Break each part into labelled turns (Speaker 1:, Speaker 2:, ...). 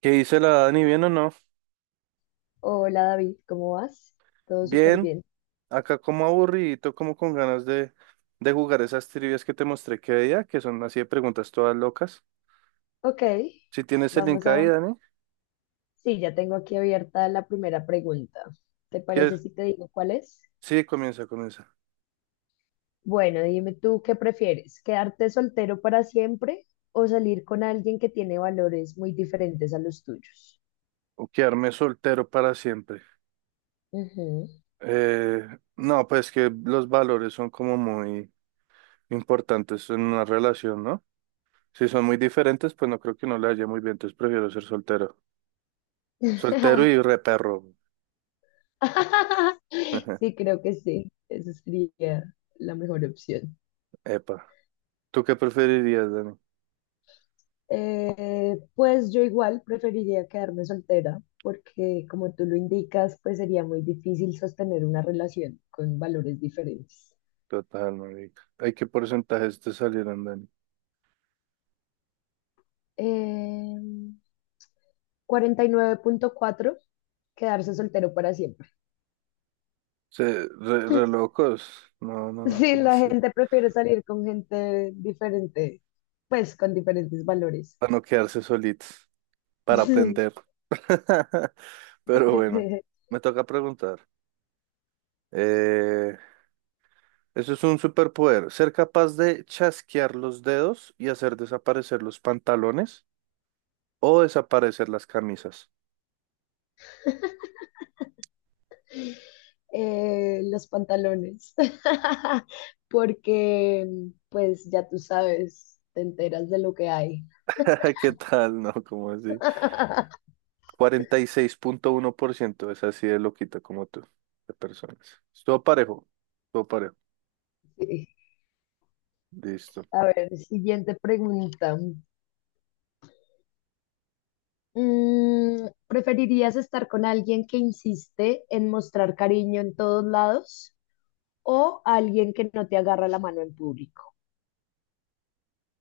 Speaker 1: ¿Qué dice la Dani? ¿Bien o no?
Speaker 2: Hola David, ¿cómo vas? Todo súper
Speaker 1: Bien,
Speaker 2: bien.
Speaker 1: acá como aburridito, como con ganas de jugar esas trivias que te mostré que día, que son así de preguntas todas locas.
Speaker 2: Ok,
Speaker 1: Si tienes el link
Speaker 2: vamos
Speaker 1: ahí,
Speaker 2: a...
Speaker 1: Dani,
Speaker 2: Sí, ya tengo aquí abierta la primera pregunta. ¿Te
Speaker 1: que
Speaker 2: parece si te digo cuál es?
Speaker 1: sí, comienza, comienza.
Speaker 2: Bueno, dime tú qué prefieres, quedarte soltero para siempre o salir con alguien que tiene valores muy diferentes a los tuyos.
Speaker 1: O quedarme soltero para siempre.
Speaker 2: Ujú.
Speaker 1: Eh, no, pues que los valores son como muy importantes en una relación, ¿no? Si son muy diferentes, pues no creo que no le haya muy bien, entonces prefiero ser soltero. Soltero y re perro.
Speaker 2: Sí, creo que sí. Esa sería la mejor opción.
Speaker 1: Epa. ¿Tú qué preferirías, Dani?
Speaker 2: Pues yo igual preferiría quedarme soltera porque como tú lo indicas, pues sería muy difícil sostener una relación con valores diferentes.
Speaker 1: Total, marica. Hay qué porcentajes te salieron, Dani.
Speaker 2: Eh, 49,4 quedarse soltero para siempre.
Speaker 1: Se, re locos. No, no, no,
Speaker 2: Sí,
Speaker 1: ¿cómo
Speaker 2: la
Speaker 1: así?
Speaker 2: gente prefiere salir con gente diferente, pues con diferentes valores.
Speaker 1: Para no quedarse solitos, para
Speaker 2: Sí.
Speaker 1: aprender. Pero bueno, me toca preguntar. Eh, eso es un superpoder. ¿Ser capaz de chasquear los dedos y hacer desaparecer los pantalones o desaparecer las camisas?
Speaker 2: Los pantalones, porque pues ya tú sabes, te enteras de lo que hay.
Speaker 1: ¿Qué tal? No, ¿cómo así? 46,1%. Es así de loquito como tú, de personas. Estuvo parejo, estuvo parejo.
Speaker 2: Sí.
Speaker 1: Listo.
Speaker 2: A ver, siguiente pregunta. ¿Preferirías estar con alguien que insiste en mostrar cariño en todos lados o alguien que no te agarra la mano en público?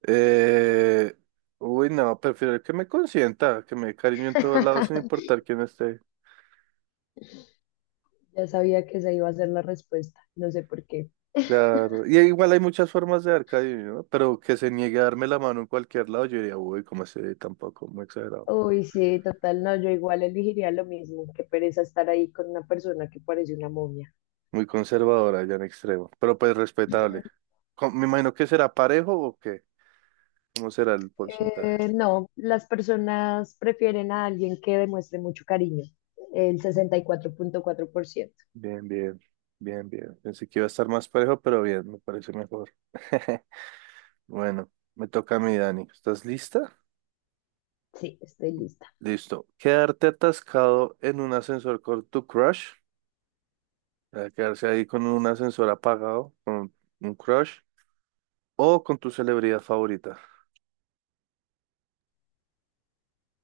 Speaker 1: Eh, uy, no, prefiero que me consienta, que me dé cariño en todos lados sin importar quién esté.
Speaker 2: Ya sabía que esa iba a ser la respuesta, no sé por qué.
Speaker 1: Claro. Y igual hay muchas formas de dar cariño, ¿no? Pero que se niegue a darme la mano en cualquier lado, yo diría, uy, como así tampoco, muy exagerado.
Speaker 2: Uy, sí, total, no, yo igual elegiría lo mismo, qué pereza estar ahí con una persona que parece una momia.
Speaker 1: Muy conservadora ya en extremo, pero pues respetable. Me imagino que será parejo o qué, ¿cómo será el porcentaje?
Speaker 2: No, las personas prefieren a alguien que demuestre mucho cariño, el 64 4,4%.
Speaker 1: Bien, bien, bien, bien. Pensé que iba a estar más parejo, pero bien, me parece mejor. Bueno, me toca a mí, Dani. ¿Estás lista?
Speaker 2: Sí, estoy lista.
Speaker 1: Listo. Quedarte atascado en un ascensor con tu crush, o sea, quedarse ahí con un ascensor apagado, con un crush, o con tu celebridad favorita.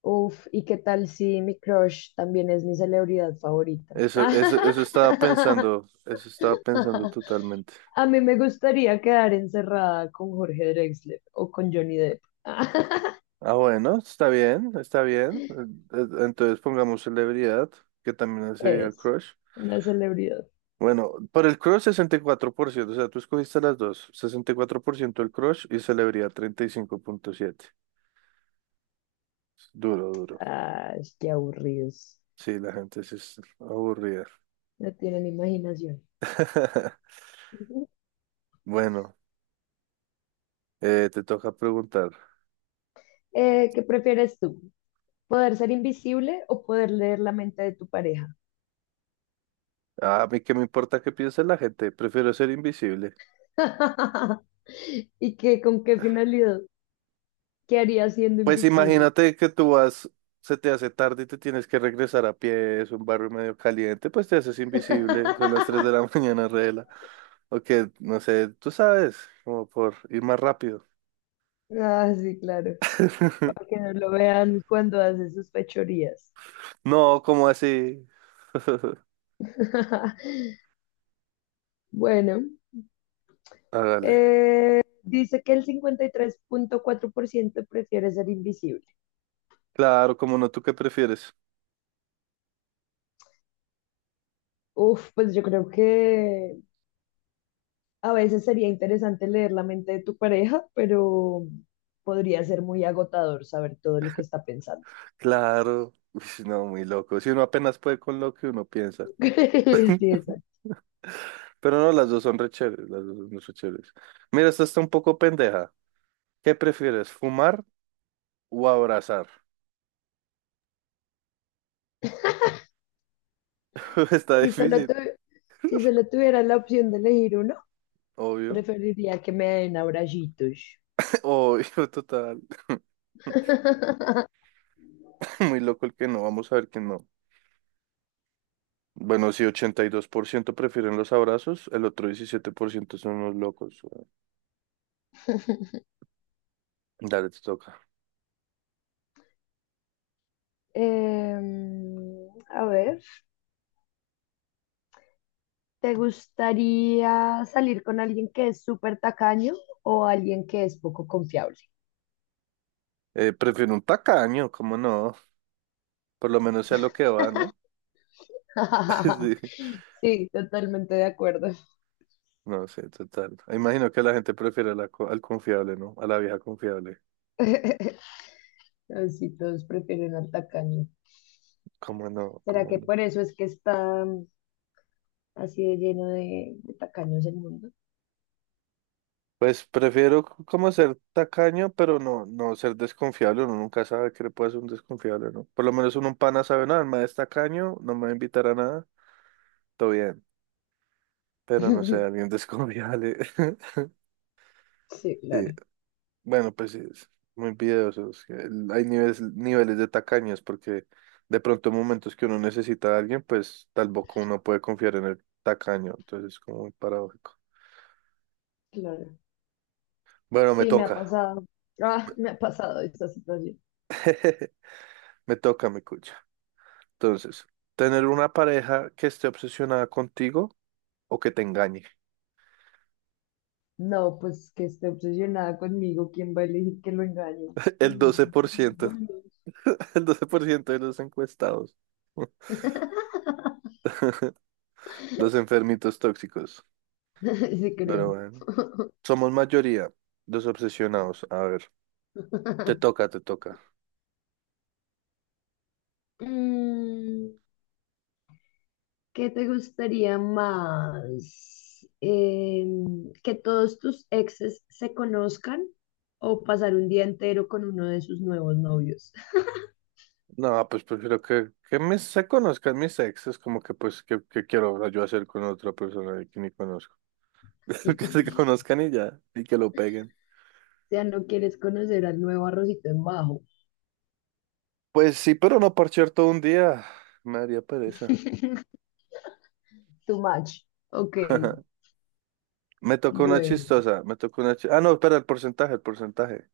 Speaker 2: Uf, ¿y qué tal si mi crush también es mi celebridad favorita?
Speaker 1: Eso, eso estaba pensando totalmente.
Speaker 2: A mí me gustaría quedar encerrada con Jorge Drexler o con Johnny Depp.
Speaker 1: Ah, bueno, está bien, está bien. Entonces pongamos celebridad, que también sería el
Speaker 2: Es
Speaker 1: crush.
Speaker 2: una celebridad.
Speaker 1: Bueno, por el crush 64%, o sea, tú escogiste las dos, 64% el crush y celebridad 35,7. Duro, duro.
Speaker 2: Ay, qué aburridos.
Speaker 1: Sí, la gente sí es aburrida.
Speaker 2: No tienen imaginación. Ujú.
Speaker 1: Bueno, te toca preguntar.
Speaker 2: ¿Qué prefieres tú? ¿Poder ser invisible o poder leer la mente de tu pareja?
Speaker 1: A mí qué me importa qué piense la gente, prefiero ser invisible.
Speaker 2: ¿Y qué, con qué finalidad? ¿Qué harías siendo
Speaker 1: Pues
Speaker 2: invisible?
Speaker 1: imagínate que tú vas, se te hace tarde y te tienes que regresar a pie, es un barrio medio caliente, pues te haces invisible, son las 3 de la mañana, regla. O que, no sé, tú sabes, como por ir más rápido.
Speaker 2: Ah, sí, claro. Para que no lo vean cuando hace sus fechorías.
Speaker 1: No, como así?
Speaker 2: Bueno,
Speaker 1: Hágale.
Speaker 2: dice que el 53.4% prefiere ser invisible.
Speaker 1: Claro, como no, ¿tú qué prefieres?
Speaker 2: Uf, pues yo creo que a veces sería interesante leer la mente de tu pareja, pero podría ser muy agotador saber todo lo que está pensando.
Speaker 1: Claro, uy, no, muy loco. Si uno apenas puede con lo que uno piensa.
Speaker 2: Sí, exacto.
Speaker 1: Pero no, las dos son re chéveres, las dos son re chéveres. Mira, esta está un poco pendeja. ¿Qué prefieres, fumar o abrazar? Está
Speaker 2: Si solo tu-
Speaker 1: difícil,
Speaker 2: si solo tuvieras la opción de elegir uno,
Speaker 1: obvio.
Speaker 2: preferiría que me den abrayitos.
Speaker 1: Obvio, total. Muy loco el que no, vamos a ver que no. Bueno, sí, ciento prefieren los abrazos, el otro 17% son los locos, güey. Dale, te toca.
Speaker 2: A ver, ¿te gustaría salir con alguien que es súper tacaño o alguien que es poco confiable?
Speaker 1: Prefiero un tacaño, ¿cómo no? Por lo menos sea lo que va, ¿no? Sí.
Speaker 2: Sí, totalmente de acuerdo.
Speaker 1: No sé, total. Imagino que la gente prefiere al confiable, ¿no? A la vieja confiable.
Speaker 2: Así todos prefieren al tacaño.
Speaker 1: ¿Cómo no?
Speaker 2: ¿Será
Speaker 1: ¿Cómo
Speaker 2: que
Speaker 1: no?
Speaker 2: por eso es que está así de lleno de tacaños el mundo?
Speaker 1: Pues prefiero como ser tacaño, pero no, no ser desconfiable. Uno nunca sabe que le puede ser un desconfiable, ¿no? Por lo menos uno un pana sabe, nada el mae es tacaño, no me va a invitar a nada, todo bien. Pero no sé, alguien desconfiable.
Speaker 2: Sí,
Speaker 1: Sí,
Speaker 2: claro.
Speaker 1: bueno, pues sí, es muy piadosos. Hay niveles, niveles de tacaños porque de pronto en momentos que uno necesita a alguien, pues tampoco uno puede confiar en el tacaño. Entonces es como muy paradójico.
Speaker 2: Claro.
Speaker 1: Bueno, me
Speaker 2: Sí, me ha
Speaker 1: toca,
Speaker 2: pasado. Ah, me ha pasado esta situación.
Speaker 1: me toca, mi cucha. Entonces, tener una pareja que esté obsesionada contigo o que te engañe.
Speaker 2: No, pues que esté obsesionada conmigo, ¿quién va a elegir que lo engañe?
Speaker 1: El
Speaker 2: Uy,
Speaker 1: 12%
Speaker 2: bueno.
Speaker 1: el 12% de los encuestados, los enfermitos tóxicos.
Speaker 2: Sí,
Speaker 1: Pero
Speaker 2: creo.
Speaker 1: bueno, somos mayoría, los obsesionados. A ver, te toca, te toca.
Speaker 2: Mm, ¿qué te gustaría más? ¿Que todos tus exes se conozcan o pasar un día entero con uno de sus nuevos novios?
Speaker 1: No, pues prefiero que se conozcan mis exes, como que pues, que quiero yo hacer con otra persona que ni conozco. Que se conozcan y ya, y que lo peguen.
Speaker 2: O sea, no quieres conocer al nuevo arrocito en bajo.
Speaker 1: Pues sí, pero no parchear todo un día, me daría pereza.
Speaker 2: Too much. Ok,
Speaker 1: Me tocó una
Speaker 2: bueno.
Speaker 1: chistosa, me tocó una chistosa. Ah, no, espera, el porcentaje, el porcentaje.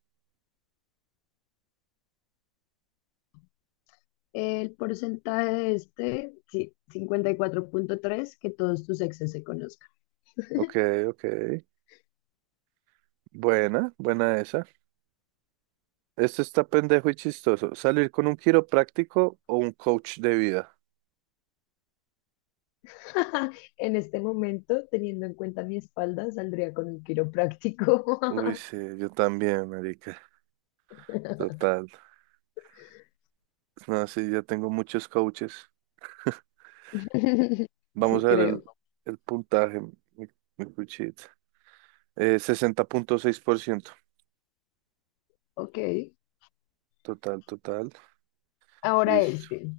Speaker 2: El porcentaje de este, sí, 54,3 que todos tus exes se conozcan.
Speaker 1: Ok, ok. Buena, buena esa. Este está pendejo y chistoso. ¿Salir con un quiropráctico o un coach de vida?
Speaker 2: En este momento, teniendo en cuenta mi espalda, saldría con un quiropráctico.
Speaker 1: Uy, sí, yo también, marica. Total. No, sí, ya tengo muchos coaches.
Speaker 2: Sí,
Speaker 1: Vamos a ver
Speaker 2: creo.
Speaker 1: el puntaje, mi cuchita. 60,6%.
Speaker 2: Ok.
Speaker 1: Total, total.
Speaker 2: Ahora
Speaker 1: Listo.
Speaker 2: este.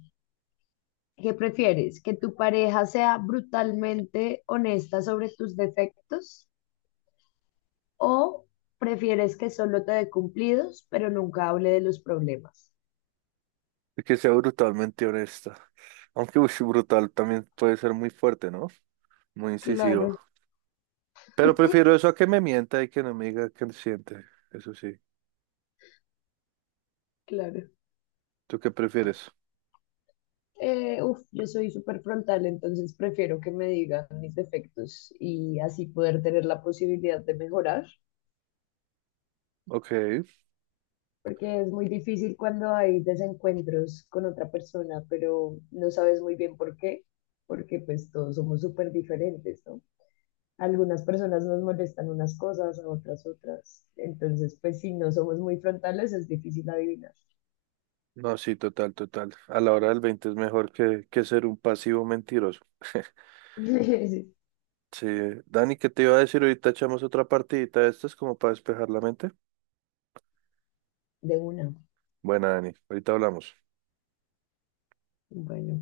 Speaker 2: ¿Qué prefieres? ¿Que tu pareja sea brutalmente honesta sobre tus defectos o prefieres que solo te dé cumplidos, pero nunca hable de los problemas?
Speaker 1: Y que sea brutalmente honesta. Aunque uy, sí, brutal también puede ser muy fuerte, ¿no? Muy incisivo.
Speaker 2: Claro.
Speaker 1: Pero prefiero eso a que me mienta y que no me diga qué siente. Eso sí.
Speaker 2: Claro.
Speaker 1: ¿Tú qué prefieres?
Speaker 2: Uf, yo soy súper frontal, entonces prefiero que me digan mis defectos y así poder tener la posibilidad de mejorar,
Speaker 1: Ok.
Speaker 2: porque es muy difícil cuando hay desencuentros con otra persona, pero no sabes muy bien por qué, porque pues todos somos súper diferentes, ¿no? Algunas personas nos molestan unas cosas, a otras otras. Entonces, pues si no somos muy frontales, es difícil adivinar.
Speaker 1: No, sí, total, total. A la hora del 20 es mejor que, ser un pasivo mentiroso.
Speaker 2: Sí,
Speaker 1: Sí, Dani, ¿qué te iba a decir? Ahorita echamos otra partidita de estas como para despejar la mente.
Speaker 2: de una.
Speaker 1: Buena, Dani, ahorita hablamos.
Speaker 2: Bueno,